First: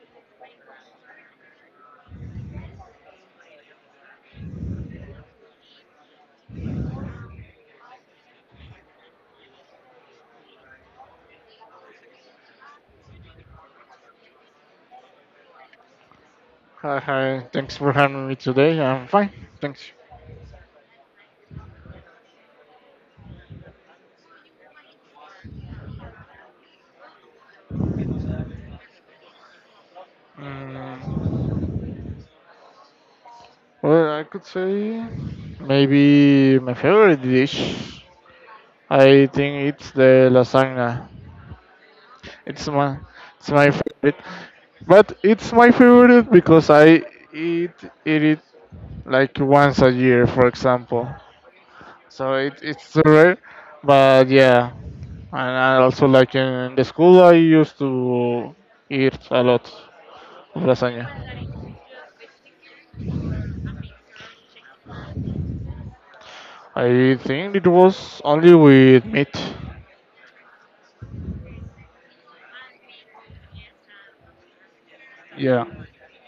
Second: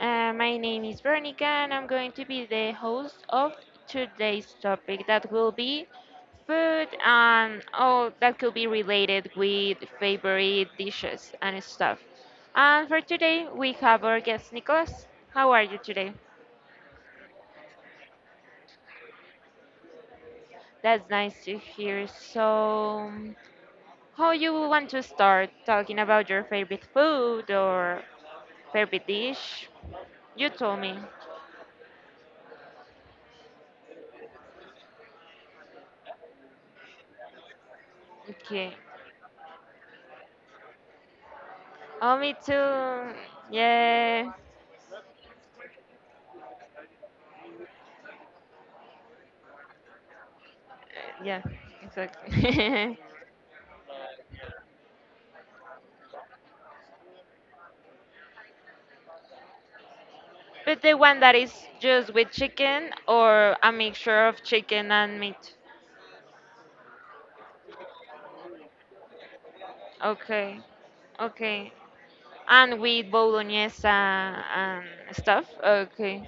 My name is Veronica, and I'm going to be the host of today's topic that will be food and all that could be related with favorite dishes and stuff. And for today, we have our guest, Nicholas. How are you today? hi. Thanks for having me today. I'm fine. Thanks. That's nice to hear. So, how you want to start talking about your favorite food or favorite dish? You told me. Mm, well, I could say maybe my favorite dish. Okay. I think it's the lasagna. Oh, me It's my too. it's my favorite, Yeah. But it's my favorite because I eat eat it like once a year, for example. Yeah, So it's exactly. rare, but yeah. And I also like in the school I used to eat a lot, But the lasagna. one that is just with chicken or a mixture of chicken and meat. I think it was only with meat. Okay. Okay. And with bolognese and stuff. Yeah, Okay.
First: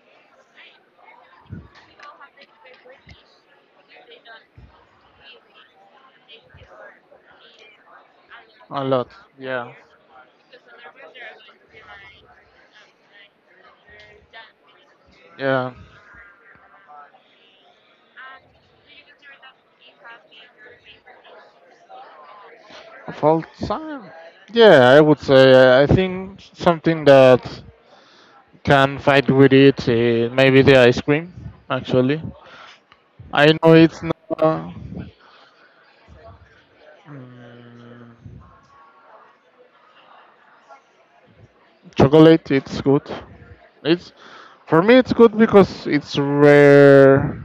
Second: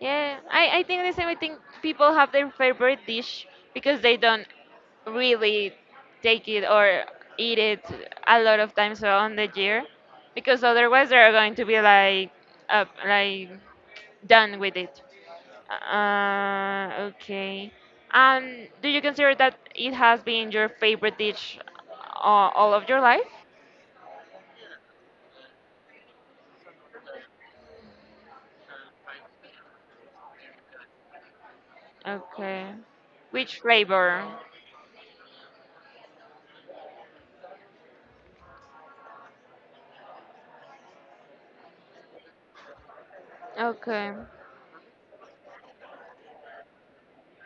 Yeah, I think the same. I think people have their favorite dish because they don't really take it or eat it a lot of a times lot. on the Yeah, year, because otherwise they're going to be like done with it. yeah. Okay. Do you consider that it has been your favorite dish uh, all of your Of life? all time. Yeah, I would say. I think something that can fight with it. Maybe the ice cream. Actually, Okay. I Which know it's flavor? not chocolate. It's good. It's Okay. for me. It's good because it's rare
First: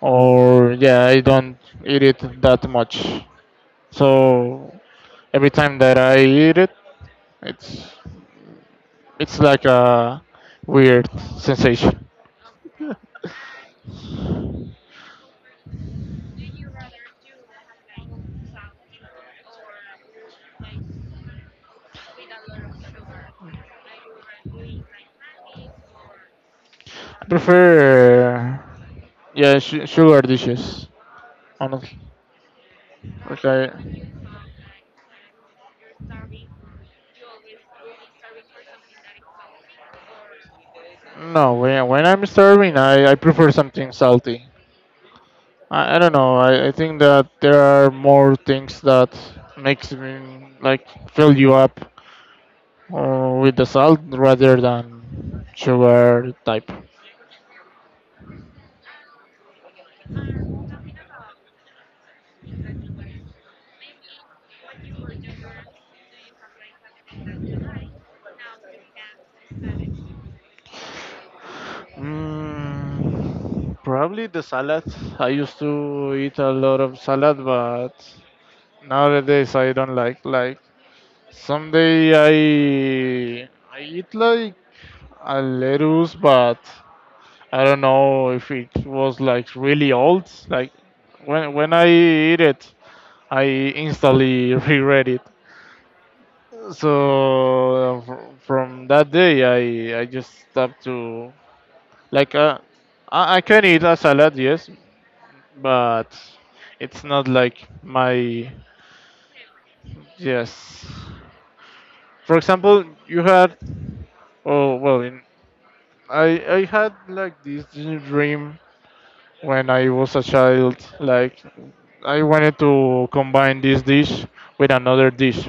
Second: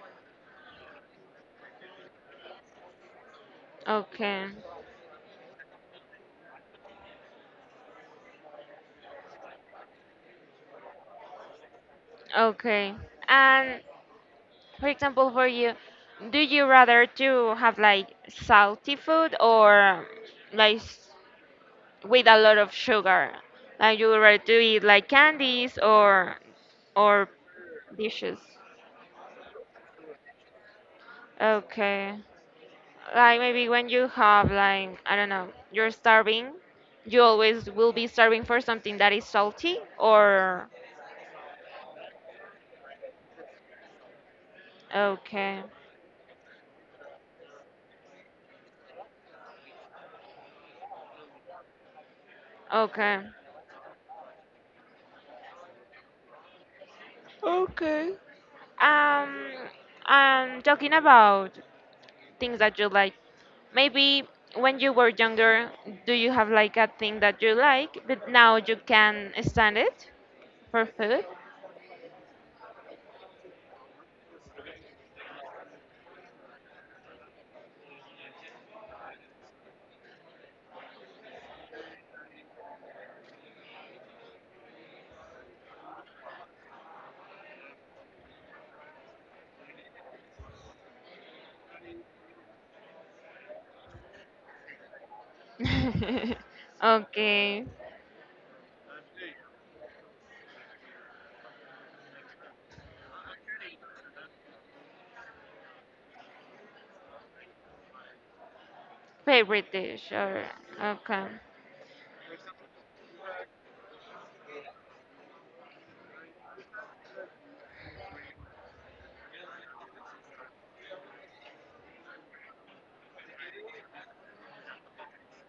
or yeah, I don't eat it that much. Okay. So every time that I eat it, it's it's like a weird sensation. Okay. And for example, for you, do you rather to have like salty food or like with a lot of sugar? Like you would rather to eat like candies or I or dishes? prefer yeah, su sugar dishes, honestly. Okay. Like Okay. maybe when you have like I don't know, you're starving, you always will be starving for something that is salty or. No, when I'm starving, I prefer something salty. Okay. I don't know. I think that there are more things that makes me like fill you up Okay. With the salt rather than sugar type. Okay. Um, I'm talking about things that you like? Maybe when you were younger, do you have like a thing that you like, but now you can stand it for food? Probably the salad. I used to eat a lot of salad, but nowadays I don't like. Like someday I I eat like a lettuce, but I don't know if it was like really old. Like when I eat it, I instantly reread it. Okay. So from that day, I just stopped to like. I can eat a salad, yes, but it's not like my. Favorite dish or. Yes. Okay. For example, you had oh well, I had like this dream when I was a child, like I wanted to combine this dish with another dish.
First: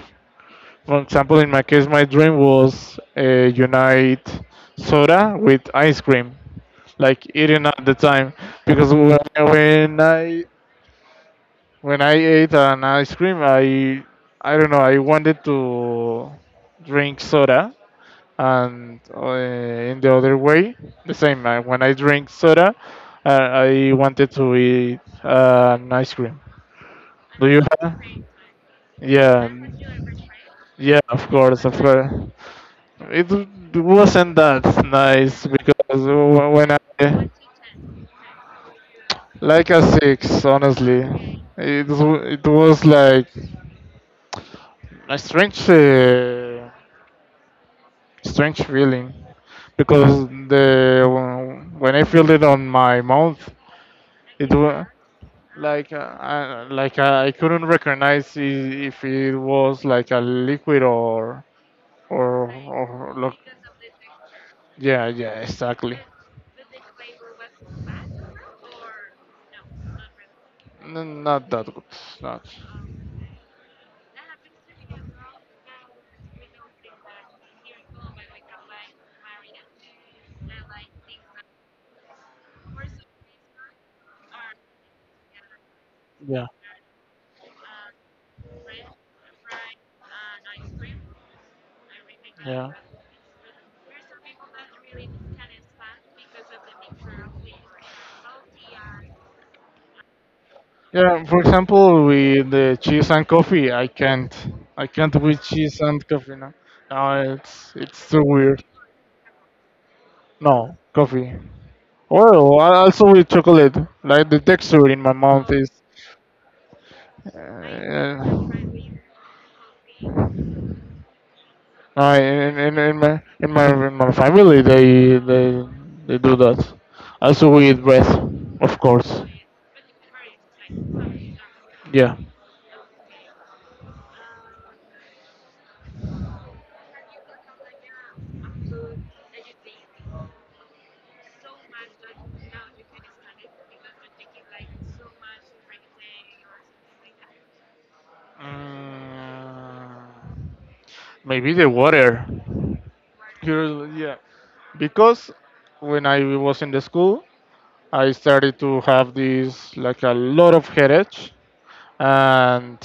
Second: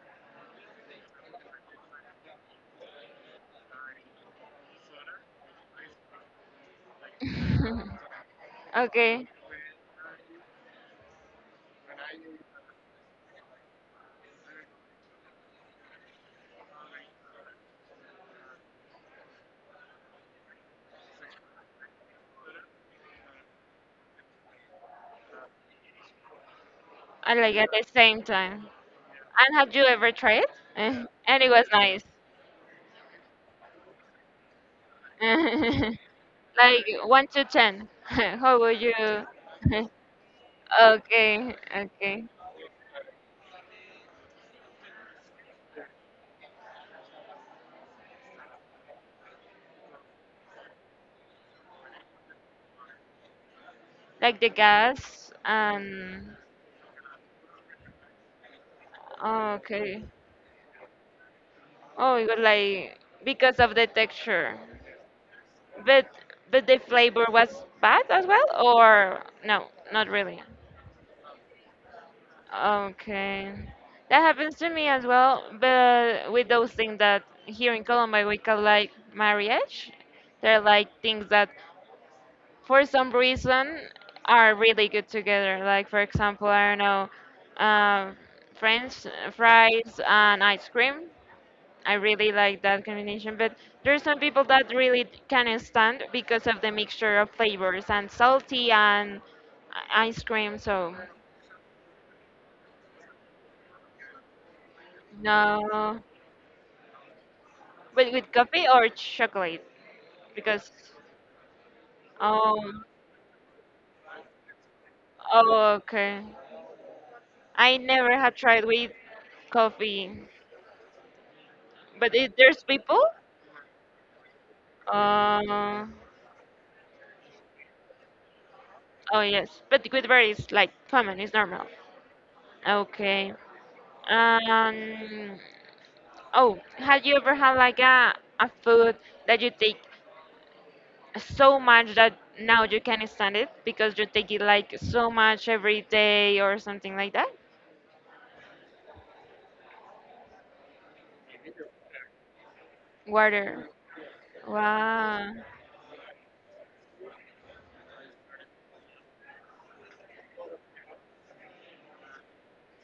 For example, in my case, my dream was unite soda with ice cream, like eating at the time. Because when Okay. I when I, when I ate an ice cream, I don't know. I wanted to drink soda, and in the other way, the same. When I drink soda, I wanted to eat an ice cream. I Do like you at the have? same time. Yeah, And have you ever tried it? yeah, of And it course, was of nice. course. It wasn't that nice because when Like one I, to ten. How would you? like a six, honestly, Okay, it okay. it was like a strange feeling, because the when I felt it on my mouth, Like the it was gas like and. Like I couldn't recognize if it was Okay. like a liquid or Oh, it was or, like or look. because of the texture. Yeah, yeah, exactly. But but the flavor was bad as well, or no, not really. Not that good. Not. Okay. That happens to me as well, but with those things that here in Colombia we call like marriage, they're like things that for some reason are really good together. Like for Yeah. example, I don't know, um, French fries and ice cream. I really like Yeah. that combination, but there's some people that really can stand because of the mixture of flavors and salty and ice cream. So Yeah, for example, with the cheese and coffee, I can't. I can't with cheese no, and coffee. No, no, it's but too with weird. coffee or chocolate because No, coffee. Or um also with chocolate, like the texture in my mouth is. oh, okay, Uh, I never have tried with coffee, no, but it, in, there's in, in people. my in my in my family, they they Uh, they do that. Also with bread, of oh, course. yes, but with berries like common is normal. Yeah. Okay. Um, Oh, have you ever had like a food that you take so much that now you can't stand it because you take it like so much every day or something like that? Mm. Maybe the water. Water. Yeah, because Wow. when I was in the school, I started to have this like a lot of headache, and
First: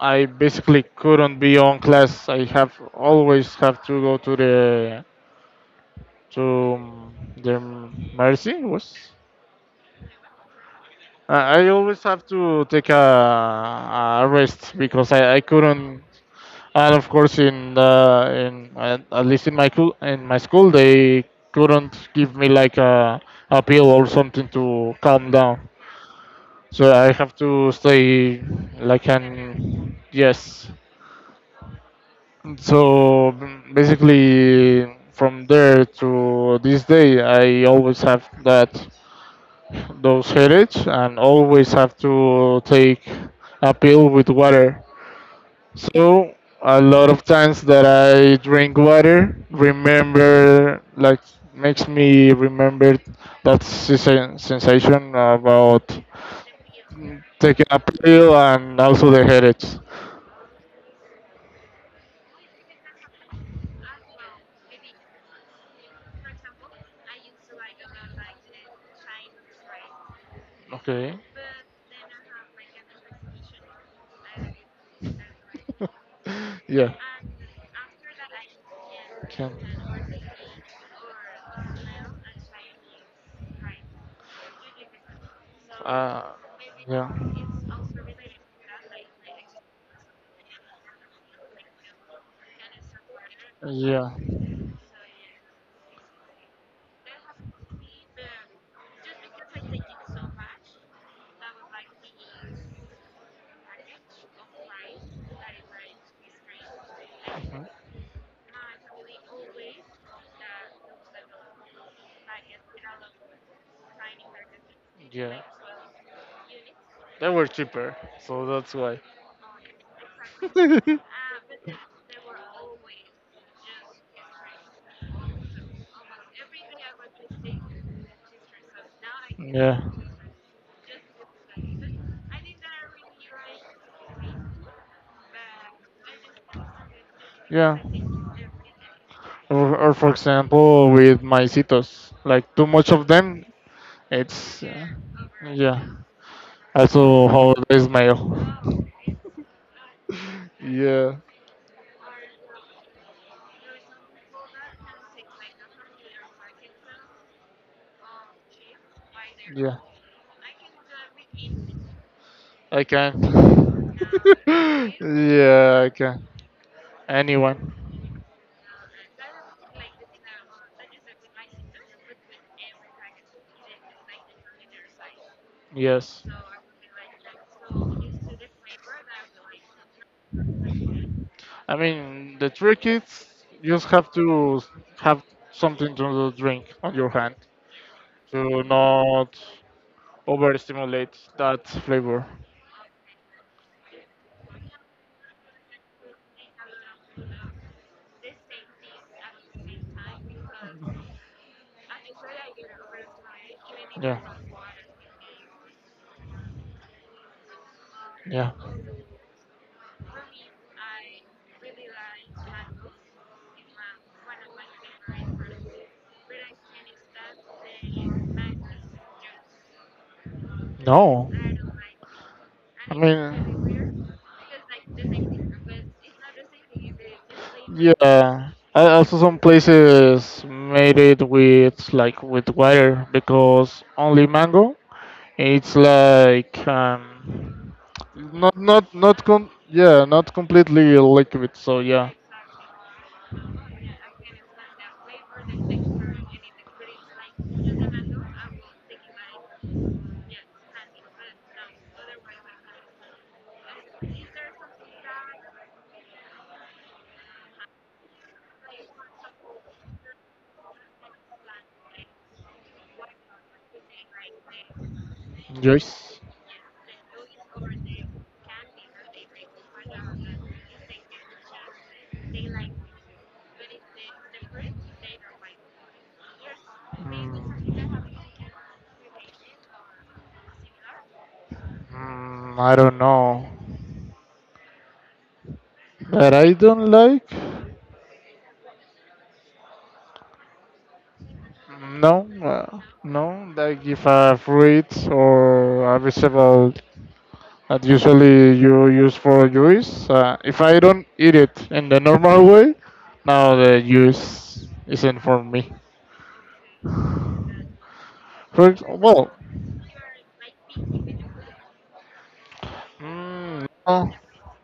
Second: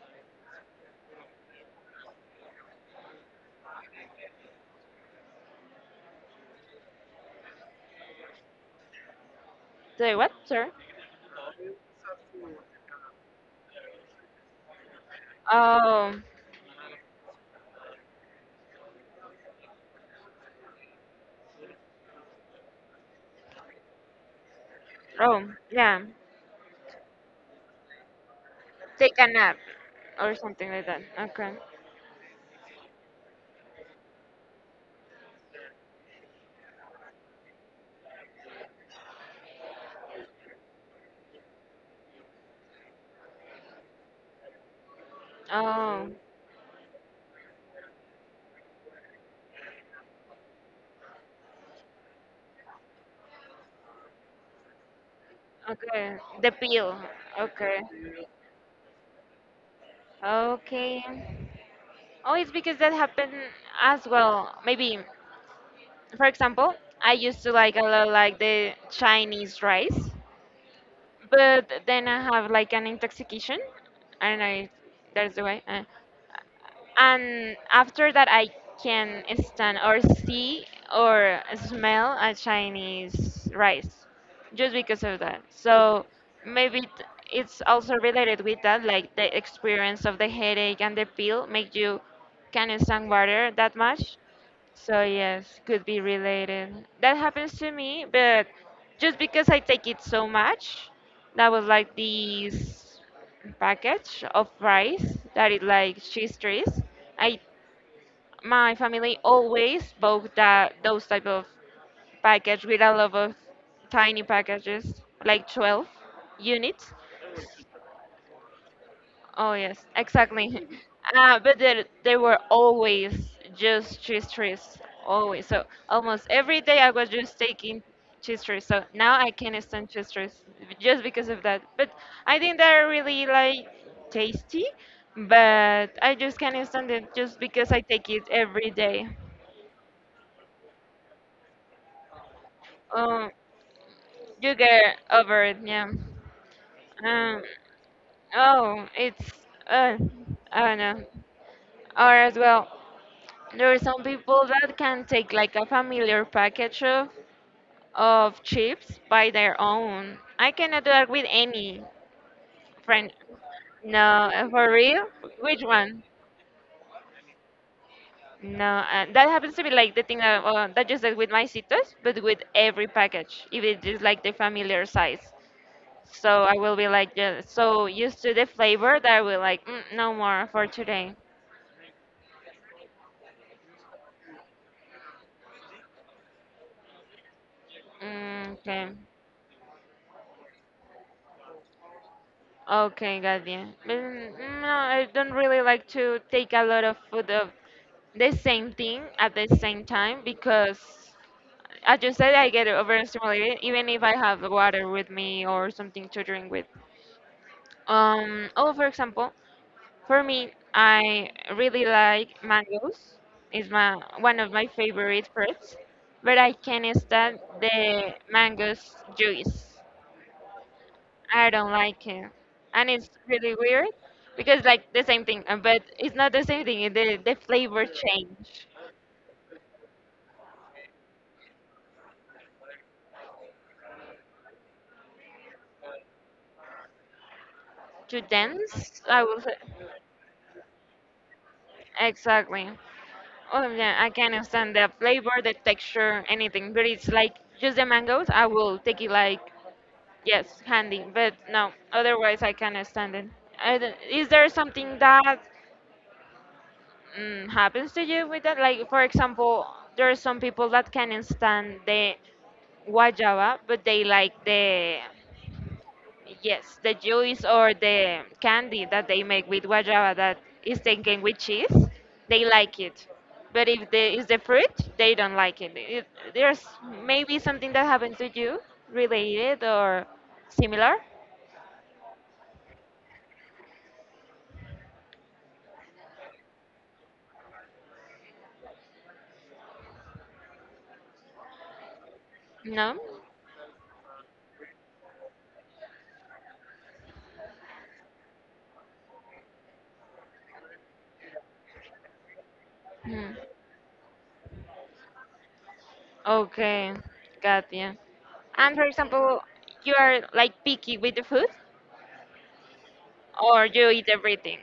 I basically couldn't be on class. I have always have to go to to um, the mercy was. Say what, sir? I always have to take a rest because I couldn't, Oh, and of course in at least in in my school they couldn't give me like a pill or something to calm oh, down. yeah. So I have to stay like Take a nap an, or yes. something like that. Okay. So basically from there to this day I always have that, those headaches, and always have to take a pill with water. Oh, So a lot of times that I drink water, remember like makes me remember that sensation about okay. The pill. taking Okay. a pill and also the headaches. Okay. Oh, it's because that happened as well. Maybe for example, I used to like a lot like the Chinese rice, Okay. but then I have like an intoxication. I don't know if that's the way. Yeah. And after that, I can Can. stand or see or smell a Chinese rice just because of that. So Uh, maybe it- yeah. it's also related with that, like the experience of the headache and the pill make you can't stand water that Yeah. much, so yes, could be related. That happens to me, but just because I take it so much, that was like this package of rice that is like cheese trees. I Mhm. My family always bought that those type of package with a lot of tiny packages, like 12 units. They were cheaper, so that's why. Oh yes, exactly. Exactly. But they were always just cheese trees, always. So almost every day I was just taking cheese trees. So now I can't Yeah. stand The pictures. cheese trees just because of that. But I think they're really like tasty, but I just can't stand it just because Yeah. I take it I every day. Or, for example, with maicitos, like too much of Um, them. you It's get over it, yeah. yeah. Also, Um, how old is mayo? oh, it's uh, I don't know. Yeah. Or as well, there are some people that can take like a familiar package of chips by their Yeah, own. I cannot do that with any I friend. can. No, for real? Which Yeah, I one? can. Anyone? No, that happens to be like the thing that just said with my citos, but with every package, if it is like the familiar size. Yes. So I will be like yeah, so used to the flavor that I will like no more for today. I mean, the trick is you just have to have something to drink on your hand, Mm, to okay. not overstimulate that flavor. Okay, got you. But no, I don't really like to take a lot of food of the same thing at the same time because, as you said, I get overstimulated even if I Yeah, have water with me or something to drink with. yeah. Oh, for example, for me, I really like mangoes. It's my one of my favorite fruits, but I can't stand the mangoes juice. No, I don't like it. And I it's really weird mean, because like the same thing, but it's not the same thing. The flavor yeah. change. I also some places made it with like with water because only mango. It's like Too not not dense, I not will com say. yeah, not completely liquid. So yeah. Exactly. Oh yeah, I can not understand the flavor, the texture, anything. But it's like just the mangoes. I will take it like yes, handy. But no, otherwise I can't stand it. I don't- Is there something that happens to you with that? Like for example, there are some people that can't stand the guayaba, but they like the, Yes. yes, the juice or the candy that they make with guayaba that is taken with cheese. They like it, but if the is the fruit, they don't like it. It. There's maybe something that happened to you related or similar. I don't know. But I don't like. No, No. no. Like if I've, or a vegetable that usually you use for juice, if I don't eat it in the normal way, Hmm. now the juice isn't for me. Okay, got you. And for Well, example, you are like picky with the food, or you eat no, everything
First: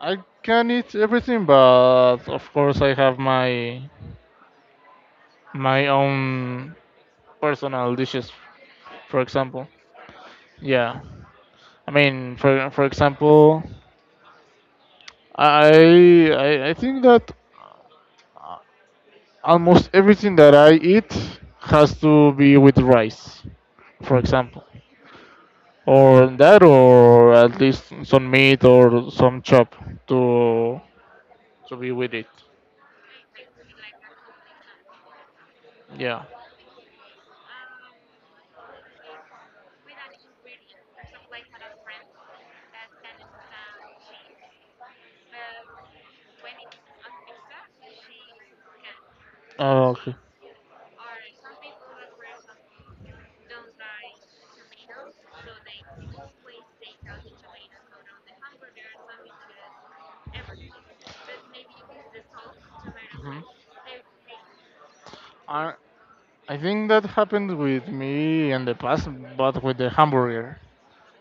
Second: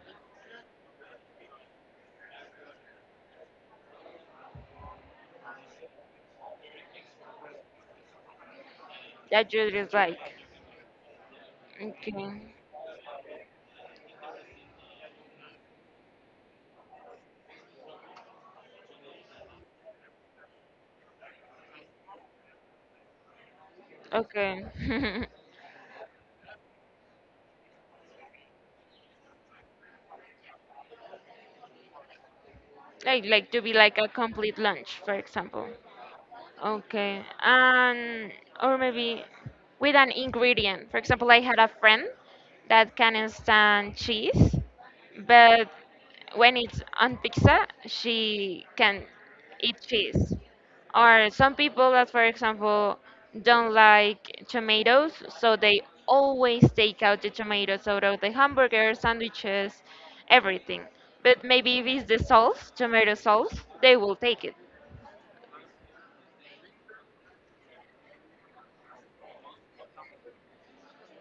I can eat everything, but of course I have my own personal dishes, for that example. you dislike. Yeah, I mean, Okay. for example, I think that almost everything that I eat has to be with rice, for example, Okay. or that, or at least some meat or some chop to to be with it. Like to be like a complete lunch, for example. Yeah. Okay. Or maybe with an ingredient. For example, I had a friend that can stand cheese, but when it's on pizza, she can eat Oh, okay. cheese. Or some people that, for example, don't like tomatoes, so they always take out the tomatoes out of the hamburgers, sandwiches, everything. But maybe if it's the sauce, tomato Mhm. sauce, they will take it. I I think that happened with me in the past, but with the hamburger,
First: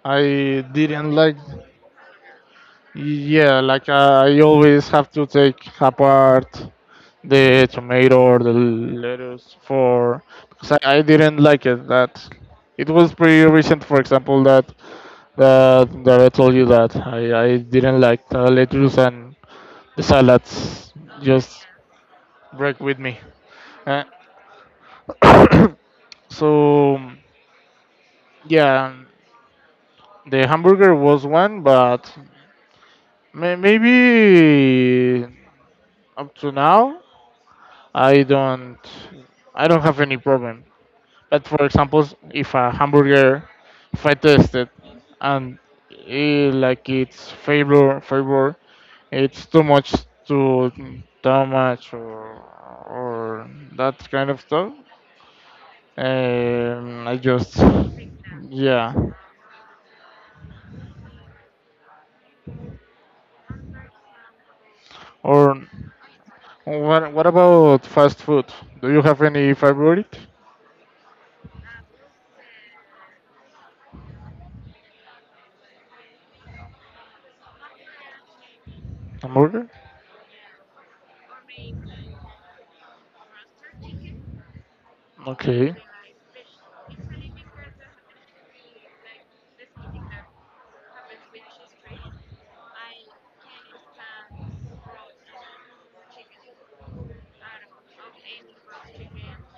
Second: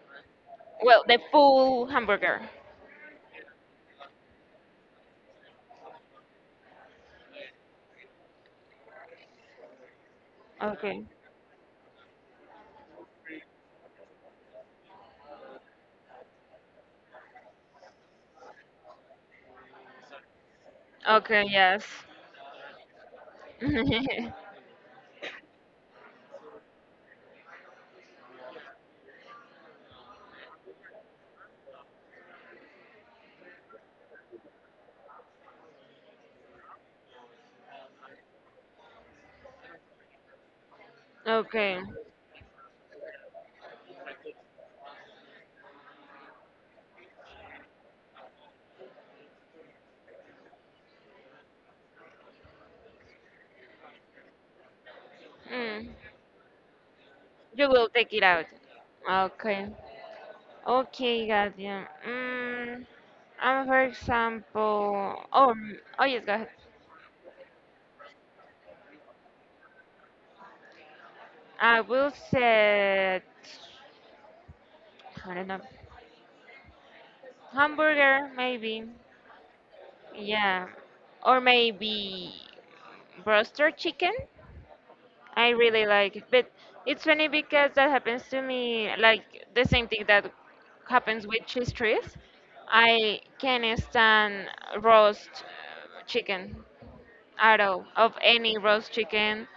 I Well, didn't the like. full hamburger. Yeah, like I always have to take apart the tomato or the lettuce for, because I Okay. didn't like it. That it was pretty recent, for example, that I told you that I didn't like the lettuce and the salads Okay, just yes. break with me. Uh, so yeah, the hamburger was one, but maybe up to now I don't I don't have any problem. But for Okay. example, if a hamburger, if I test it and like its flavor, it's too too much or that kind of stuff. Mm. I just, You will take it out. yeah. Okay. Okay, got you. Mm. And for example, oh, Or, oh yes, go ahead. what about fast food? Do you have any favorite I will set, I don't know, hamburger maybe. hamburger? Yeah. Or maybe roaster chicken. I Okay. really like it. But it's funny because that happens to me, like the same thing that happens with cheese trees. I can't stand roast chicken at all of any roast chicken.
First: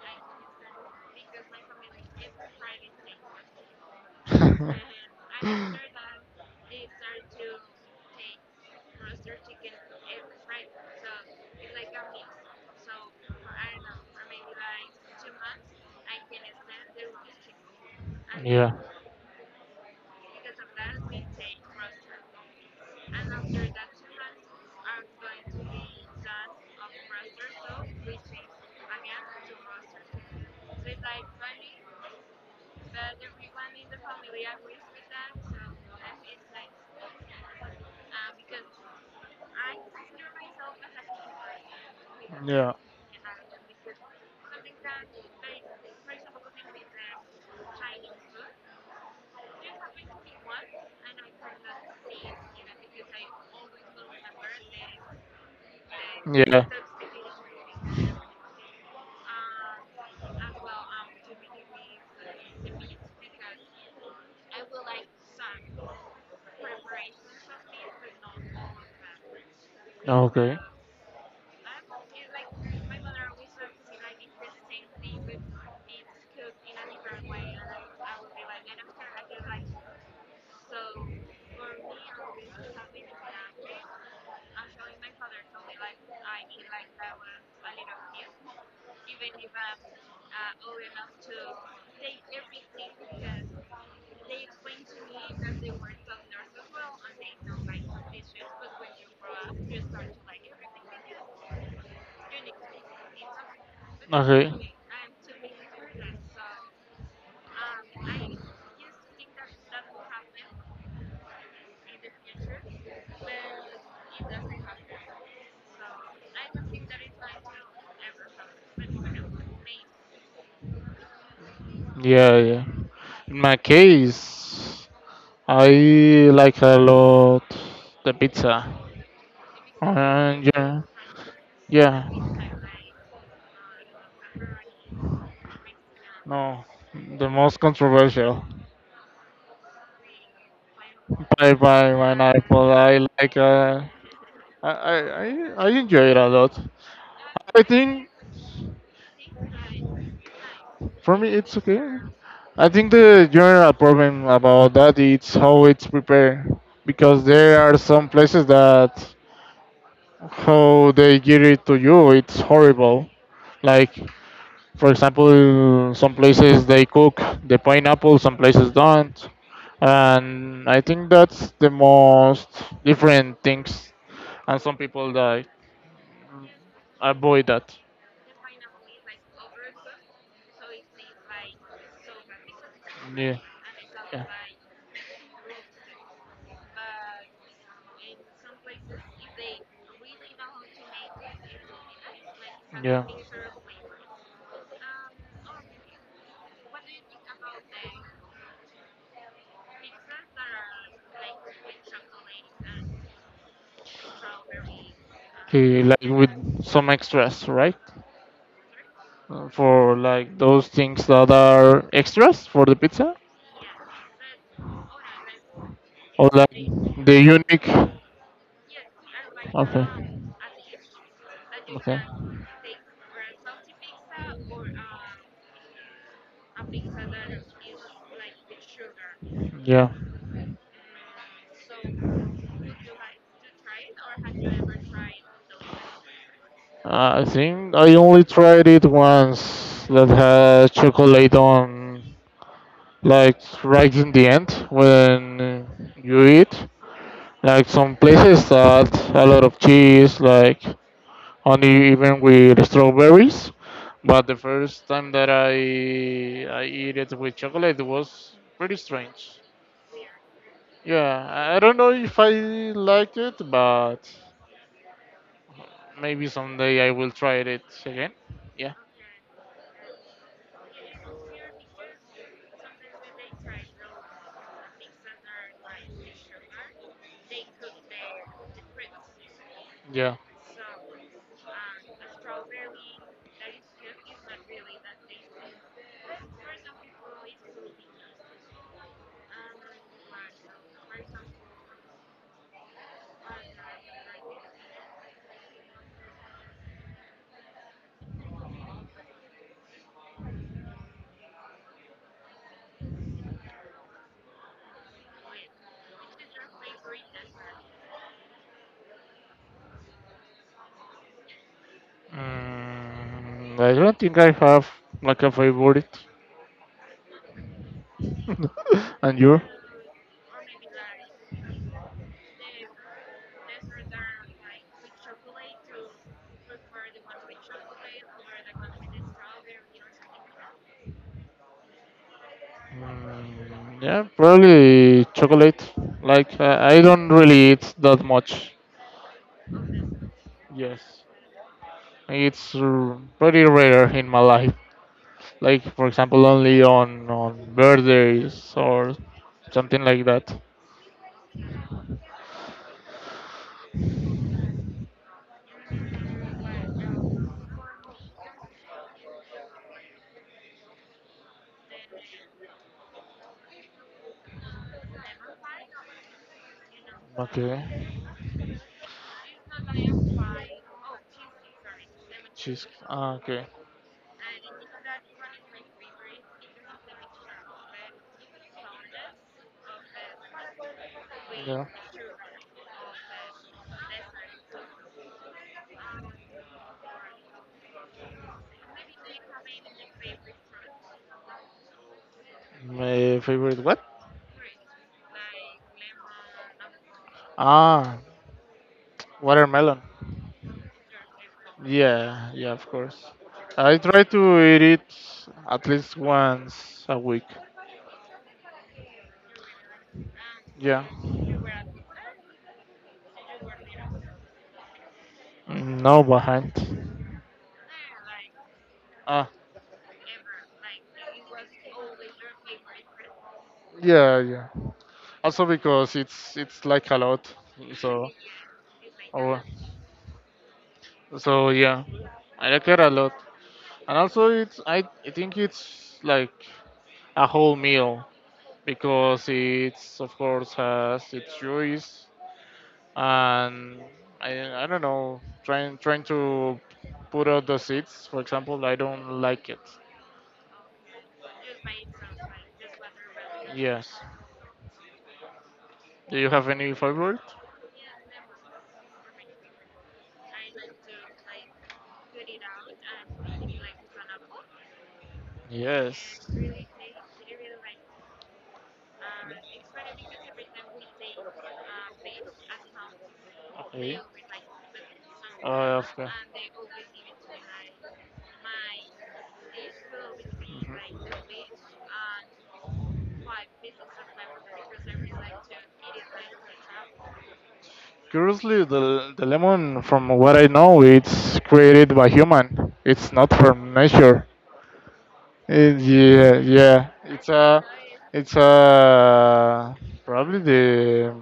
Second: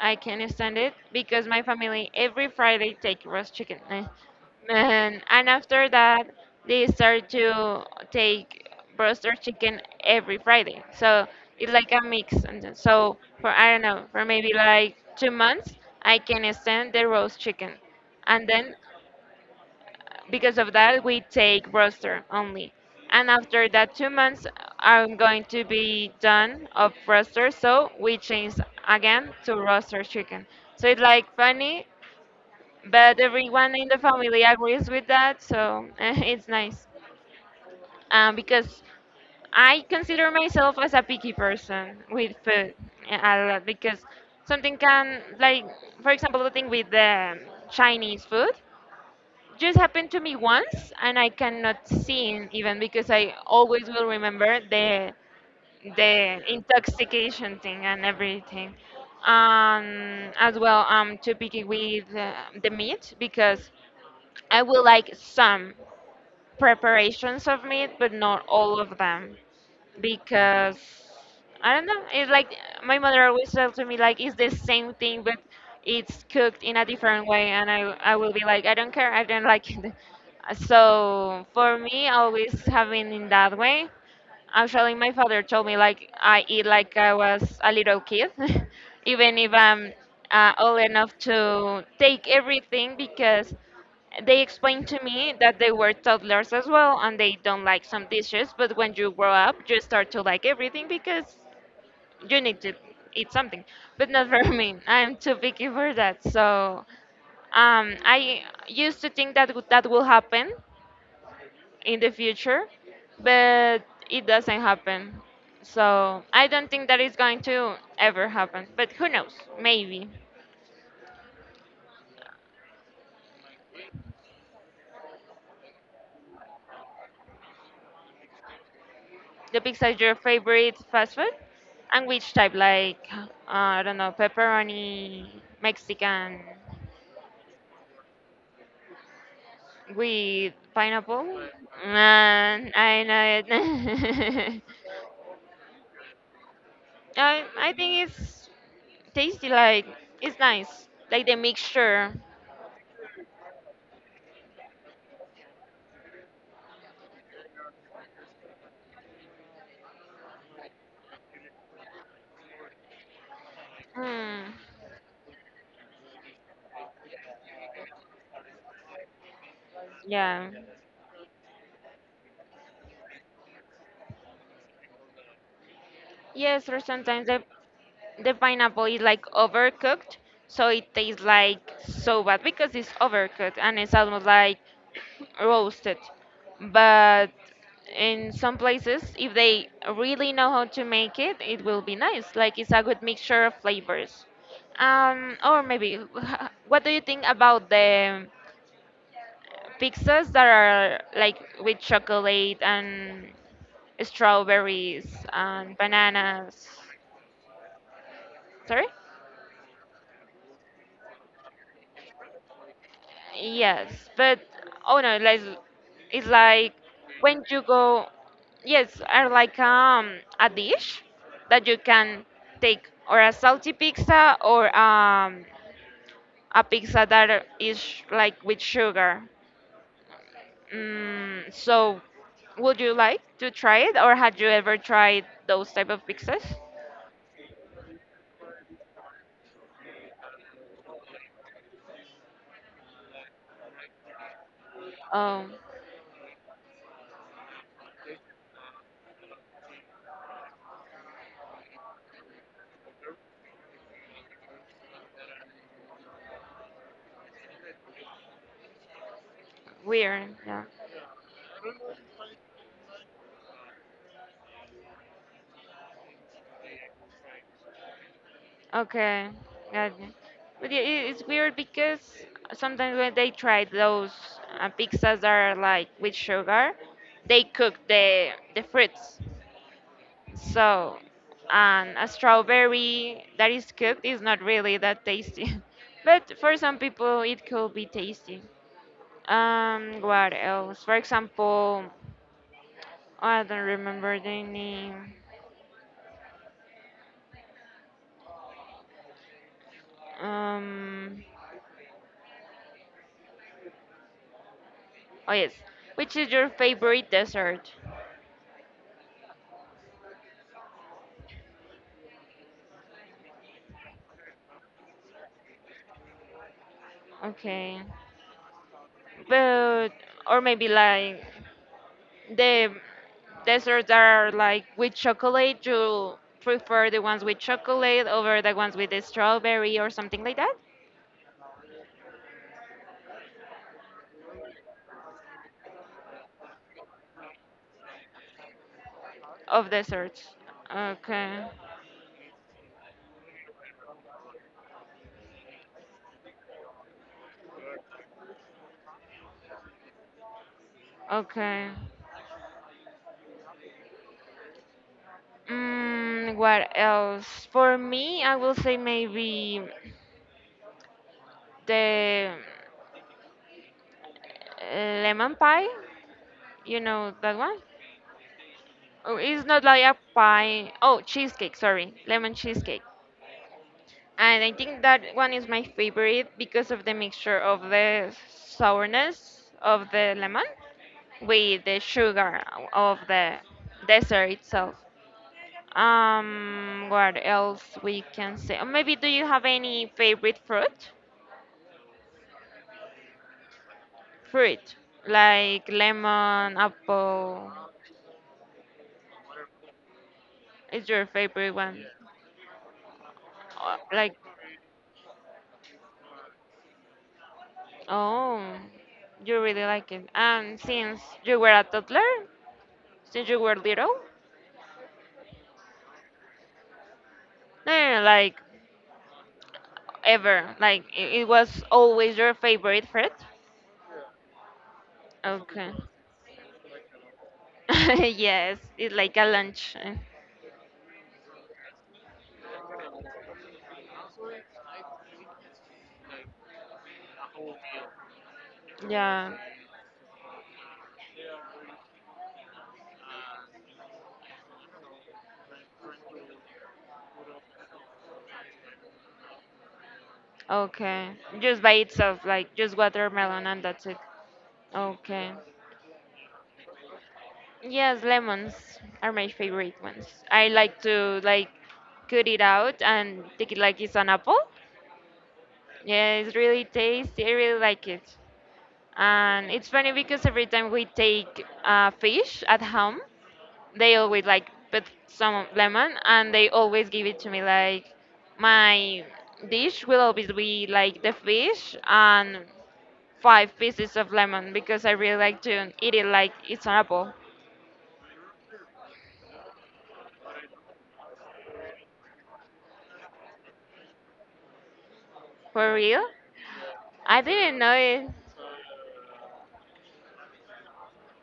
I can't stand it because my family every Friday take roast chicken. Eh. And after that, they start to take roaster chicken every Friday. So it's like a mix. So for, I don't know, for maybe like 2 months, I can stand the roast chicken. And Yeah. then because of that, we take roster only. And after that, 2 months are going to be done of roster, so we change again to roster chicken. So it's like funny, but everyone in the family agrees with that, so it's nice. Because I consider myself as a picky person with food Yeah. a lot because something can like, for example, the thing with the Chinese food just happened to me once and I cannot sing even because I always will remember the Yeah. intoxication thing and everything. As well, I'm too picky with the meat because I will like some, preparations of meat, but not all of them Okay. because I don't know. It's like my mother always tells to me like it's the same thing, but it's cooked in a different way, and I will be like I don't care, I don't like it. So for me, always having in that way. Actually, my father told me like I eat like I was a little kid, even if I'm old enough to take everything because. They explained to me that they were toddlers as well and they don't like some dishes, but when you grow up, you start to like everything because you need to eat something. But not for me. I'm too picky for that. So I used to think that will happen in the future, but it doesn't happen. So I don't think that is going to ever happen. But who knows? Maybe. Yeah, yeah. In my case, I like a lot the pizza. The pizza is your And favorite yeah, fast food? And yeah. which type? Like, I don't know, pepperoni, Mexican, No, the most controversial. with pineapple? Bye bye, Man, pineapple. I I like. know it. I enjoy it a lot. I, I I think think it's tasty, like, it's nice. for Like me the it's okay. mixture. I think the general problem about that is how it's prepared, because there are some places that how they give it to you it's horrible, like, Mm, for example, some places they cook the pineapple, some places don't, yeah. and I think that's the most different things, and some people that Yes, or sometimes the, avoid that. the pineapple is like overcooked, so it tastes like so bad because it's Yeah, overcooked and it's almost yeah. like roasted. But in some places, if they really know how to make it, it will be nice. Like it's a good Yeah. mixture of flavors. Um, or maybe, what do you think about the pizzas that are that like with chocolate and strawberries and Okay, like with bananas? some extras, right? Sorry? For like those things that are extras for the pizza, Yes, but oh no, like it's or like like the when you unique, are go, yes, are like okay, a dish that you okay, can take or a salty pizza or a pizza that is like with sugar. yeah. So would you like to try it or had you ever tried those type of pizzas? I think I only tried it once that had chocolate on, like right in the end Oh, when you eat. Like some places add a lot of cheese, like only even with strawberries. But the first time that I eat it with chocolate, it was pretty strange. weird, yeah. Yeah, I don't know if I liked it, but maybe someday I will try it again. Yeah, Okay, got it. But yeah, it's weird because sometimes when they try those pizzas that are like with sugar, they cook the fruits. yeah. So, and a strawberry that is cooked is not really that tasty. But for some people, it could be tasty. What else? For example, oh, I don't remember the name. Um, oh yes. Which is your favorite dessert? I don't think I have like a favorite. Okay. And you? But or maybe like the desserts that are like with chocolate, you prefer the ones with chocolate over the ones with the strawberry or something like that Yeah, probably chocolate. Like I don't really eat that much. of desserts. Yes, Okay, it's pretty rare in my life. Like for example, only on birthdays or something like that. okay. What else? For me, I will say maybe the lemon pie, you know that one? Okay, Oh, it's not like a pie, oh cheesecake, sorry, lemon cheese. cheesecake. Ah, okay. And I think that one is my favorite because of the mixture of the sourness of the lemon with Yeah. the sugar of the dessert itself. What else we can say? Or maybe do you have any favorite fruit? My favorite what? Fruit, like lemon, apple. Ah, watermelon. Is your favorite one? Yeah, yeah, of course. I try Like, to eat it at least once a week. oh, you really like it. And Yeah. since you were a toddler, since you were little, No behind. no, no, no, like Ah, ever. Like it was always your favorite fruit. yeah, yeah. Also Okay. because it's like a lot. So, Yes, it's like a oh, lunch, eh. so yeah, I like it a lot. And also it's I think it's like a whole meal, because Yeah. it's of course has its joys, and I don't know, trying to put out the seeds, for example, I don't like it. Okay. Just by itself, like just watermelon, and that's it. Yes, Okay. do you have any favorite? Yes, lemons are my favorite ones. I like to like cut it out and take it like it's an apple. Yeah, Yes. it's really tasty. I really like it. And it's funny because every time we take fish at home, they Okay. always like put some lemon Okay. and they always give it to me like my dish will always be like the fish and 5 pieces of lemon because I really like to eat it like it's an apple. Curiously, the lemon, from what I know, it's created by human, it's not from nature. For real? Yeah, yeah. I didn't know it, It's a probably the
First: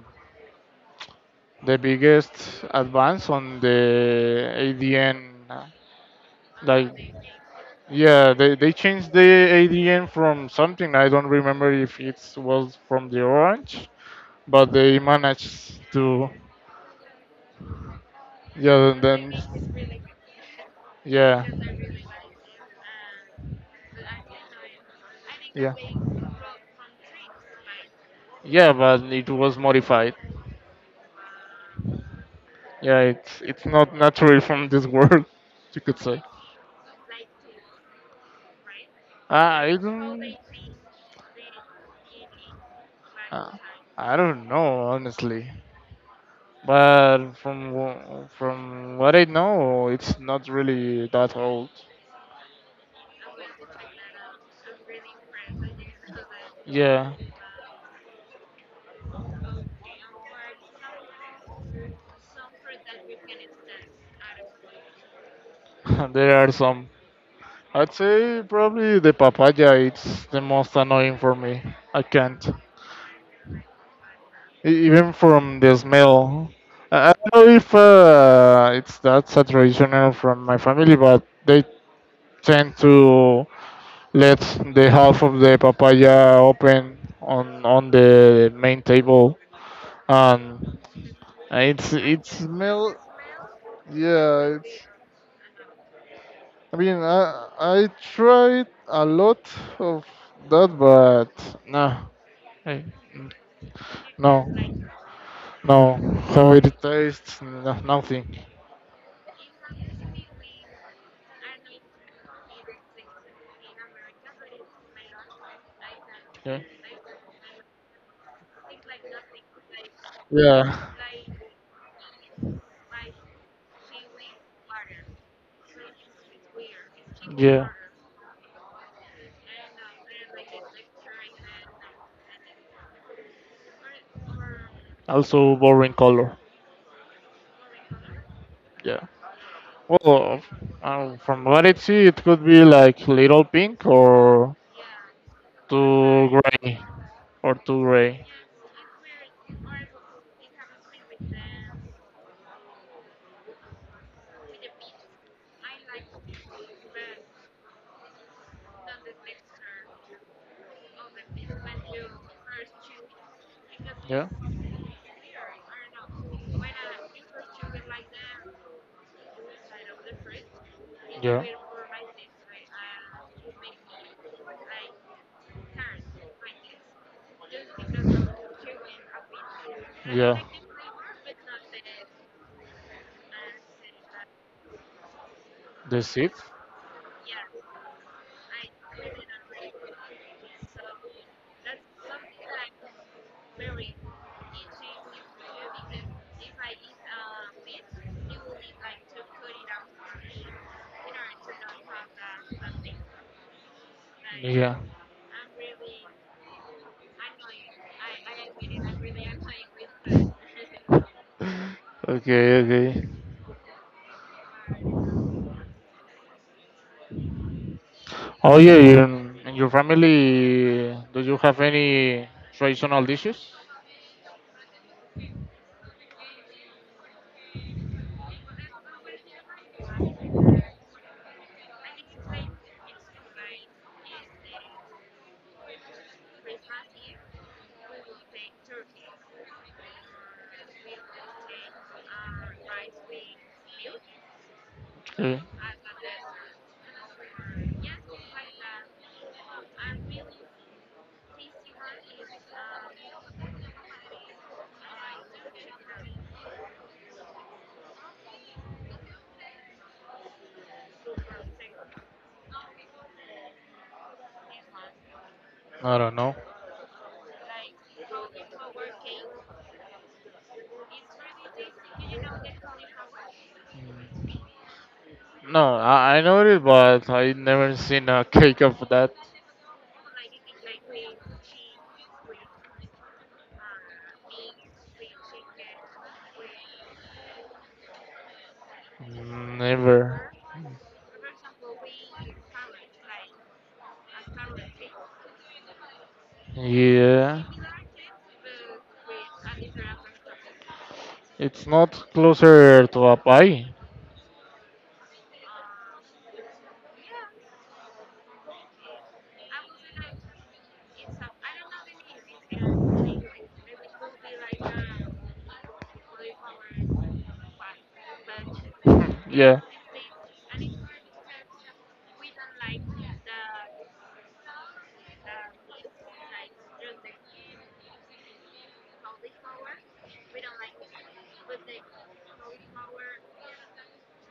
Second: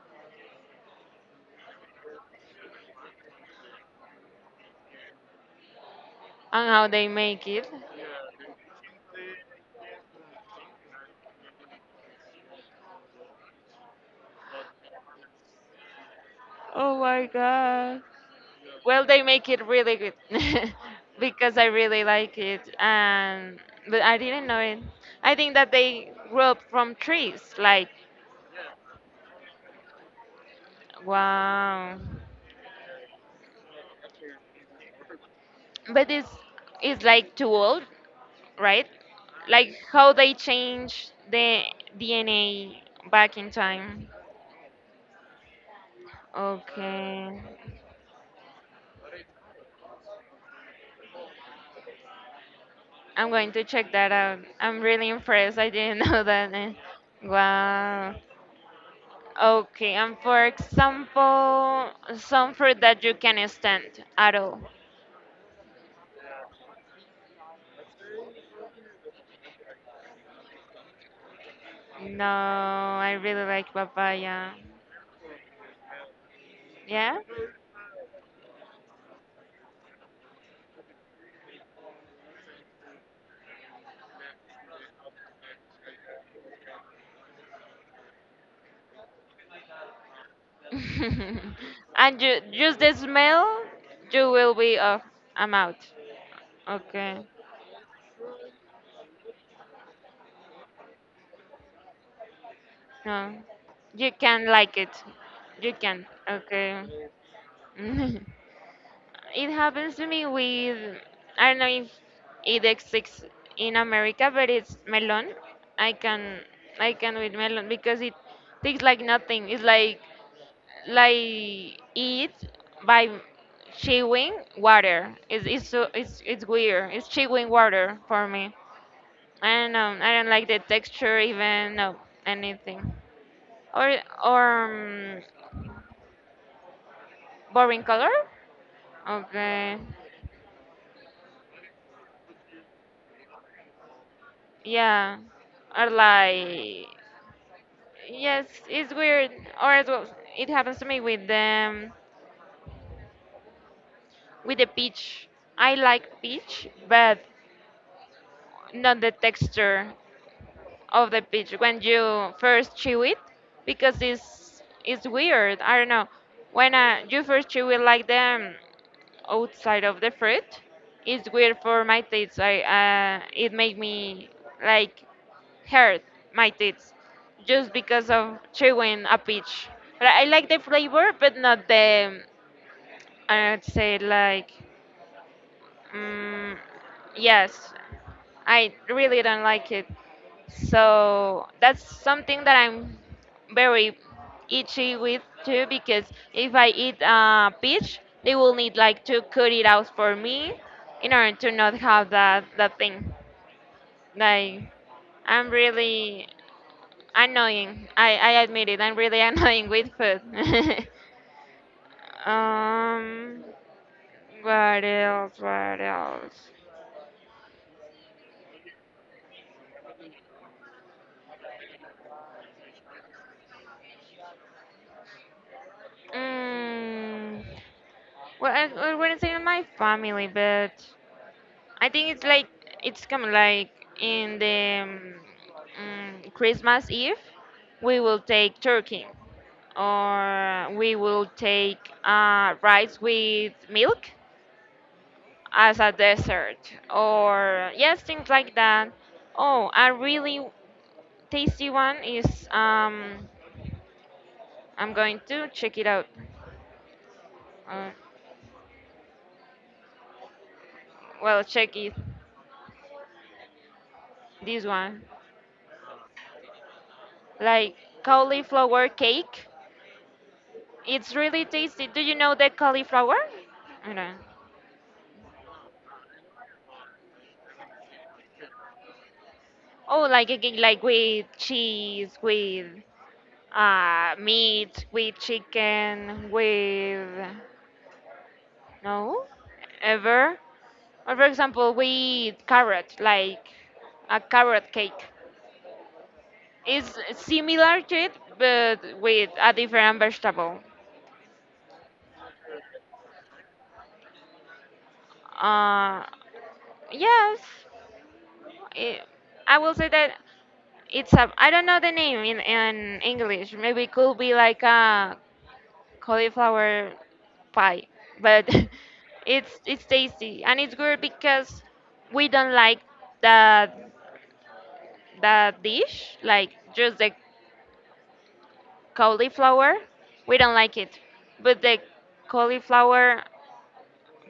the biggest advance on the ADN. and how they Like, make it. yeah, they changed the ADN from something. I don't remember if it was from the orange, but they managed to. Oh my god. Yeah, Well, they then make it really good yeah, because I really like it, and but I didn't know it. I think that yeah. they grew up from trees, like Yeah, but it was modified. wow. Yeah, it's not natural from this world, you could But say. It's like too old, right? Uh, Like I how they don't, change the DNA back in uh, time. I don't know honestly, but Okay, from from what I know, it's not really that old. I'm going to check that out. I'm really impressed. I didn't know that. Eh, Yeah, wow. Okay, and for example, some fruit that you can stand at all. there are some. I'd say probably the papaya. It's the most annoying for me. I No, can't. I really like papaya. Even from the smell. I Yeah. don't know if it's that's a traditional from my family, but they tend to let the half of the papaya open on the main table, and it's it Just smell. the smell, you Yeah, will be it's. off. I'm out. I mean, Okay. I tried a lot of that, but no, I, No. You no, can like it. You no. can. How it Okay. tastes, no, It nothing. happens to me with, I don't know if it exists in America, but it's melon. I can Yeah. I can with melon because it tastes like nothing. It's Yeah. like eat by chewing water. It's weird. It's chewing Yeah. water for me. I don't know. I don't like the texture, even no anything. Or or um, Also boring color. Boring color. Yeah. Okay, Well, from what I see, it could be like little pink or yeah, or too gray like too gray. yes, it's weird. Or as well, it happens to me with the peach. I like peach, but not the texture of the peach when you first chew it because Yeah. It's weird. I don't know. When you first chew it like them outside of the fruit. It's Yeah. weird for my teeth. I It make me like hurt my teeth just because of chewing a peach. But I Yeah. like the flavor, but not the, I'd say like, The seat. mm, yes, I really don't like it. So that's something that I'm very itchy with too because if I eat a peach, they will need like to cut it out for me in order to not have that thing. Like Yeah. I'm really annoying. I admit it. I'm really annoying with food. Okay, okay. um, what else? What else? Oh yeah, you, in your family, do you have any traditional dishes? Mm, I wouldn't say my family, but. I think it's like it's come like in the Christmas Eve, we will take turkey or we will take rice with milk Okay. as a dessert or yes things like that. Oh, a really tasty one is I'm going to check it out. Uh, well, check it, this one, I don't know. like, cauliflower cake. It's really tasty. Do you know the cauliflower? I know. No, I know it, but I never seen a cake of that. Oh, like again, like with cheese, with meat, with chicken, with no, Never. ever. Or for example, with carrot, like a carrot cake. It's Yeah. similar to it, but with a different vegetable. It's not closer to a pie. Uh, yes, it, I will say that it's a, I don't know the name in English. Maybe it could be like a cauliflower pie, but Yeah. it's tasty and it's good because we don't like the the dish like just the cauliflower. We don't like it, but the cauliflower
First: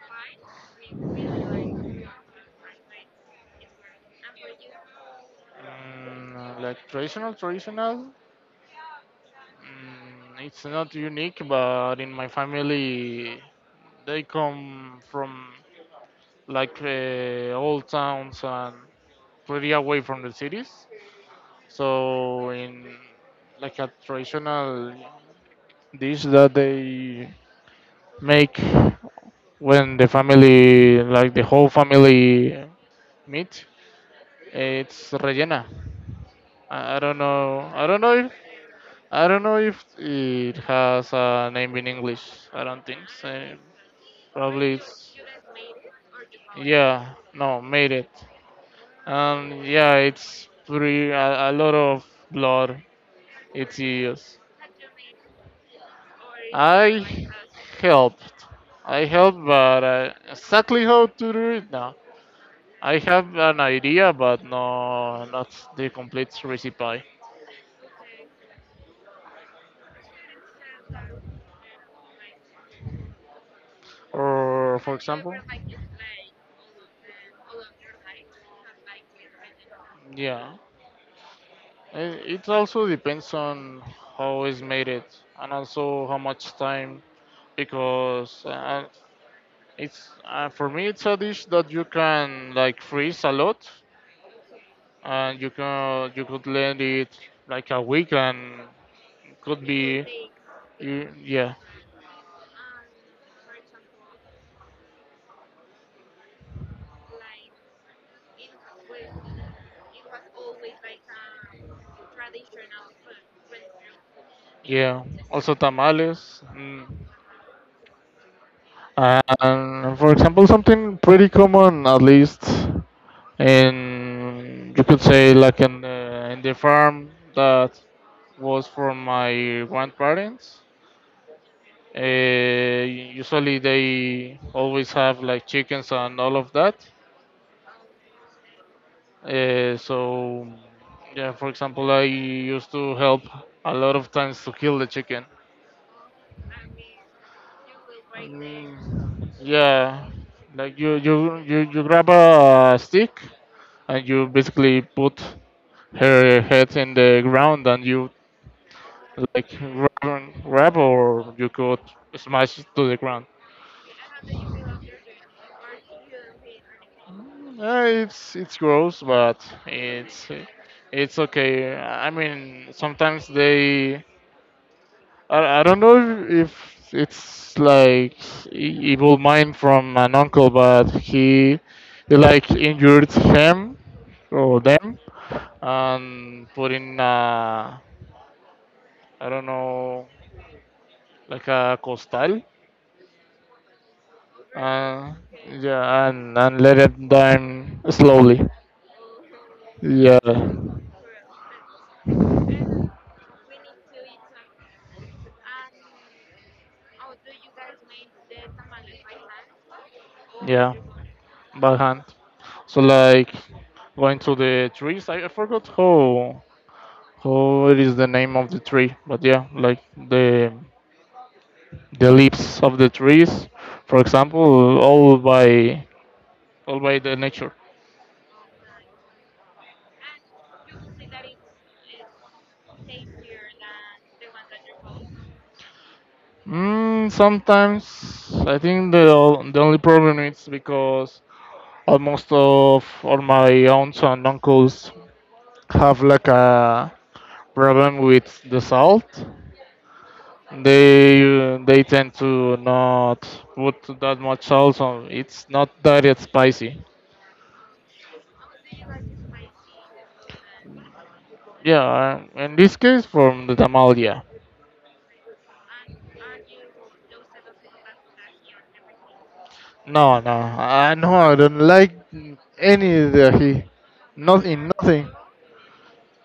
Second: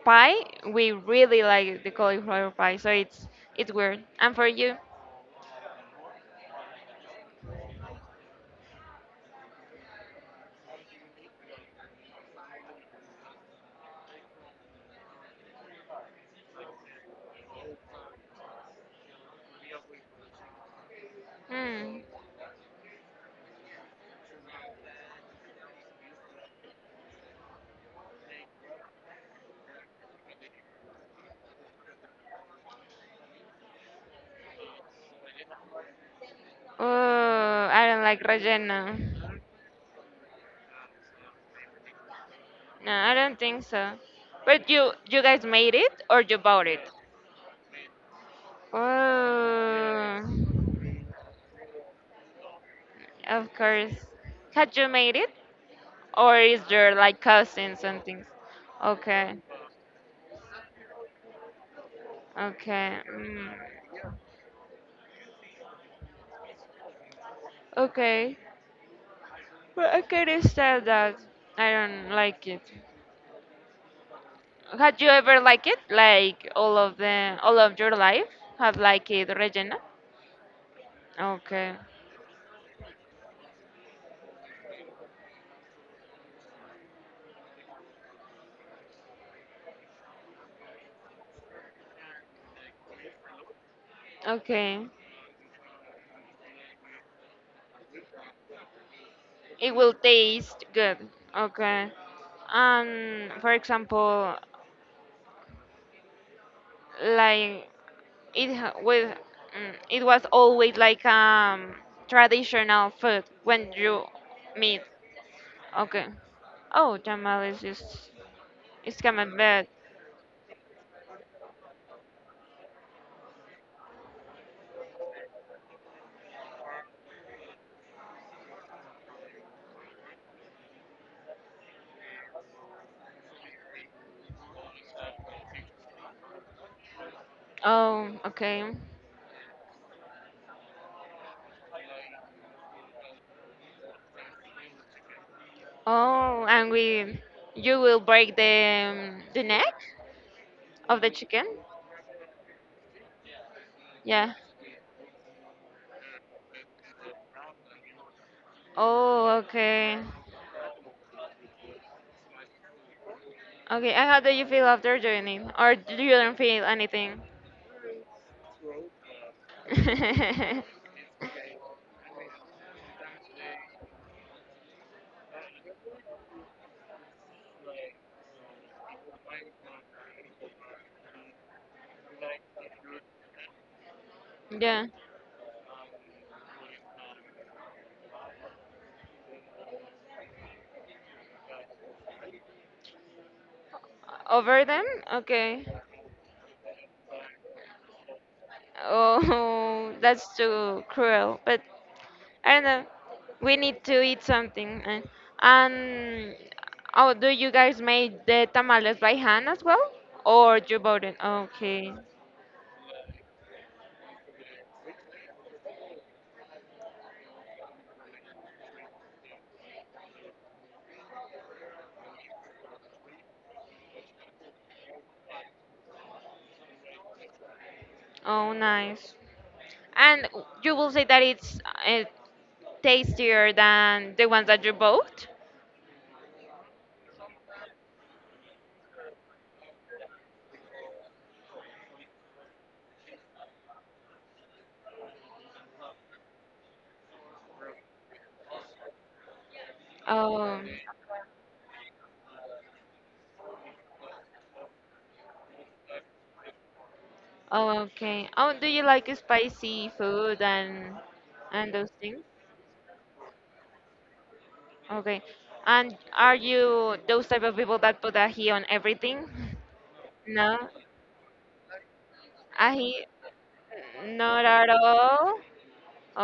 pie, we really like the cauliflower pie. So it's weird. And for you, Mm, like traditional. Mm, it's not unique, but in my family, they come from like old towns and pretty away from the cities. hmm, So in like a traditional dish that they make when the family, like the whole family, meet. It's rellena. I don't oh, know. I I don't don't know like if relleno. I don't know if it has a name in English. I don't No, think I don't so. think so. But Probably you it's you guys made it or you bought it? yeah. No, made it. Yeah, it's Oh, pretty a lot of blood. of It's course. used. Had you made it or is there like I cousins and things? helped. I Okay, helped, but exactly how to do it, no. I okay, have mm, an idea, but no, not the complete recipe. okay. But I can understand that. I don't like it. Or, for Had you example, ever like it? Like all of your life have like it, Regina? yeah, Okay, it also depends on how it's made it and also how much time because it's for me it's a dish that you can like freeze a lot okay. and you can you could let it like a week and could It will be taste good. you, yeah. Okay. And for example, like with it was always like traditional food when you meet. Yeah, also Okay. tamales. Mm. Oh, tamal is just it's camembert. And for example, something pretty common, at least in you could say like in in the farm that was from my grandparents. Uh, usually they always have like chickens and all of that. Oh, okay. So yeah, for example, I used to help a lot of times to kill the chicken. Oh, and we You will break Mm, the neck yeah, like you of the you chicken. you you grab a stick and you Yeah. basically put her head in the ground and you Oh, like okay. Grab or you could smash it to the ground. Okay. And how do you feel after doing it, or do you don't feel anything? It's gross, but it's it's okay. I mean, sometimes they I don't know if it's like evil mind from an uncle, but he like injured him. So Yeah. them and put in I don't know like a costal. Over them? Uh, Okay. yeah, and let it down slowly. Oh, Yeah, that's too cruel. But I don't know. We need to eat something, eh. And oh, do you guys make the tamales by hand as well? Or yeah, you bought it? by Okay. hand. So like going to the trees. I forgot how it is the name of the tree, but yeah, like the leaves of the trees, for example, all by the nature. Oh, nice. And you will say that it's uh, tastier than the ones that you bought? Mm, sometimes I think the the only problem is because almost of all my aunts and uncles have like a problem with the salt. Oh, They tend to not put that much salt, so it's not that it's spicy. oh, okay. Oh, do you like spicy food and those Yeah, things? in this case from the tamal, yeah. Okay. And are you those type of people that put ají on everything? No, no, No, I know I don't like ají, any of the ají. not Not at in nothing. all. Oh,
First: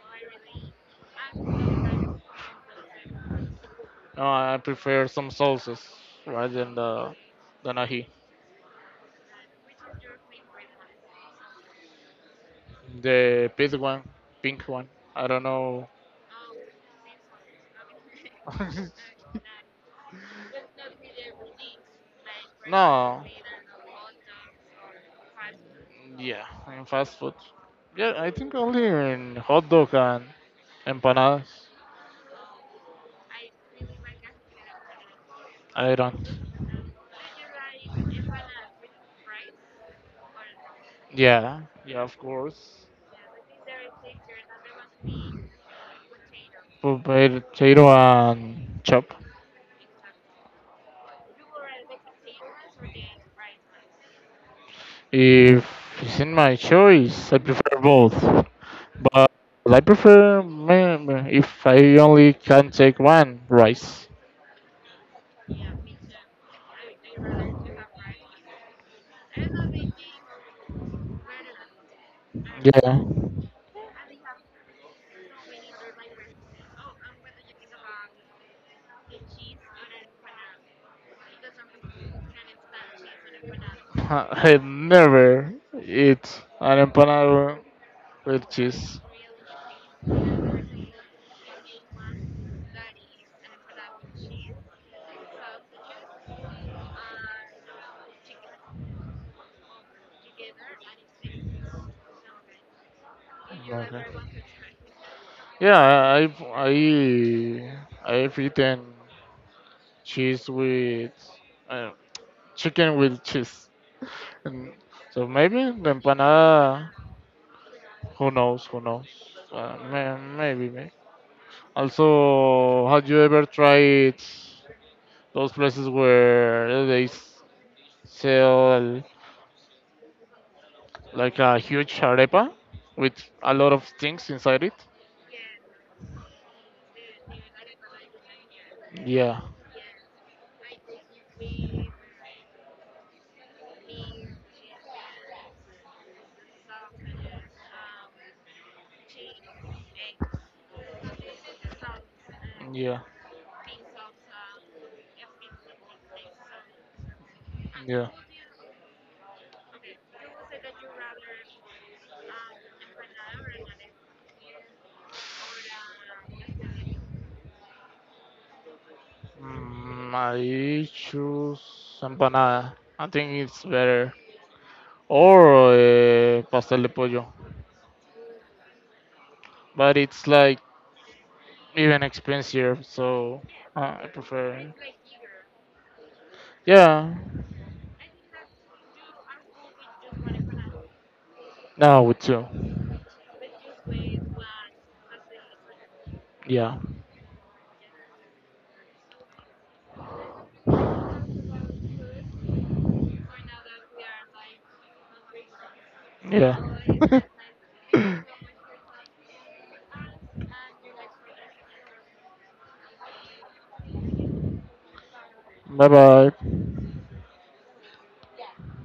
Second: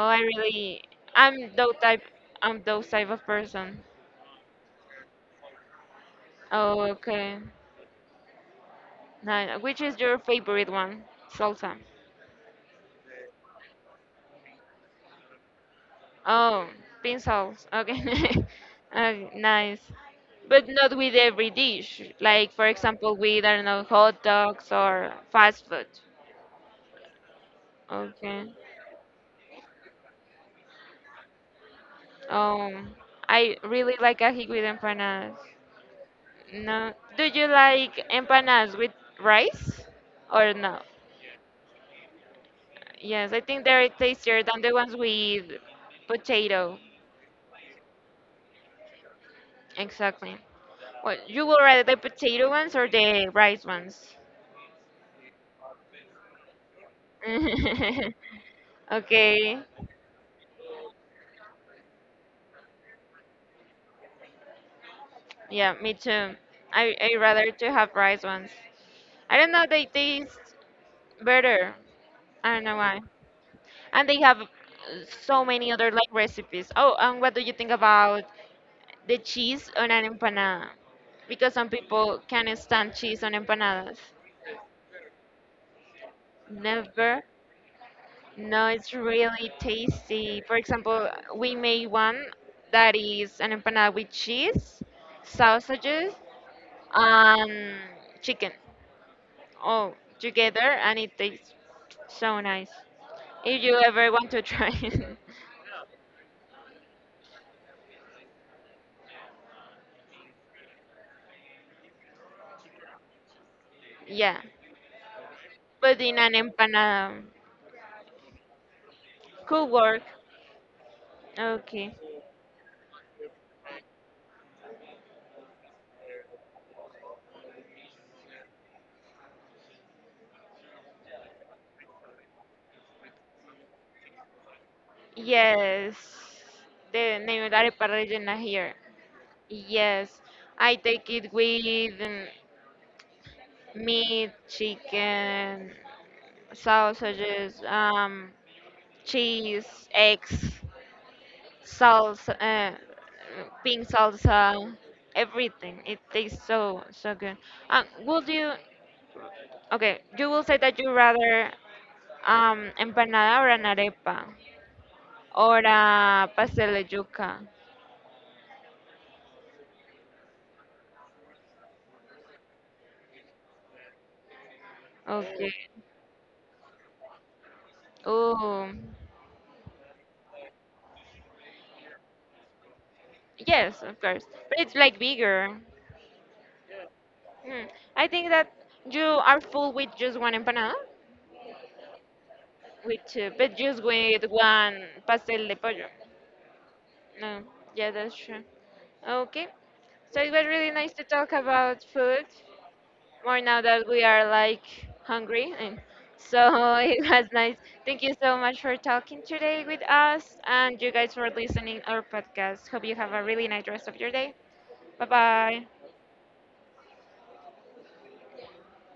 I really, I'm those type, I'm those type of person. No, I prefer some sauces rather than Oh, okay. the nahi. Nice. Which is your favorite one? Salsa. The pink one, pink one. I don't know. Oh, bean sauce. Okay. Okay, nice. But not with every dish. Like for example, No. with I don't know hot dogs or fast food. Yeah, in fast food. Yeah, I Okay. think only in hot dog and empanadas. Um, I really like ají with empanadas. I don't. No, do you like empanadas with rice or no? Yeah, yeah, of course. Yes, I think they're tastier than the ones with potato. Po- Potato and chop. Exactly. Well, you will rather the potato ones or the rice ones? If it's in my choice, I prefer both. But Okay. I prefer mm, if I only can take one rice. Yeah, me too. I rather to have rice ones. I don't know, they taste better. I don't know Yeah, why. And they have so many other like recipes. Oh, and what do you think about the cheese on an empanada? Because some people can't stand cheese on empanadas. I never eat an Never. empanada with No, it's cheese. really tasty. For example, we made one that is an empanada with cheese, sausages, and chicken all together, and it tastes so nice. If you Never. ever want to try it, Yeah, I I've eaten cheese with uh, chicken with cheese, yeah, and so maybe the but in an empanada. empanada. Who knows? Who knows? Cowork. Maybe, maybe. Okay. Also, have you ever tried those places where they sell like a huge arepa with a lot of things inside it? Yes. The name of arepa rellena here. Yeah. Yes. I take it with meat, chicken, sausages, cheese, eggs, salsa, Yeah. pink salsa, everything. It tastes so so good. Yeah. Would you? Okay, you will say that you rather empanada or an arepa or a pastel de yuca. Mm, I choose empanada. I think it's better. Or Okay. Pastel de pollo, Oh, but it's like even expensive, so yes, of I course. But prefer. it's like bigger. Yeah, Hmm. I think that you are full with just one empanada, no, with two. with two, but just with one pastel de pollo. Yeah, No, yeah, that's true. Okay. So it was really nice to talk about food, more now that we are like hungry. And yeah. so it was nice. Thank you so much for talking today with us and you guys for listening our podcast. Hope you have a really nice rest of your day. Bye bye. Bye bye.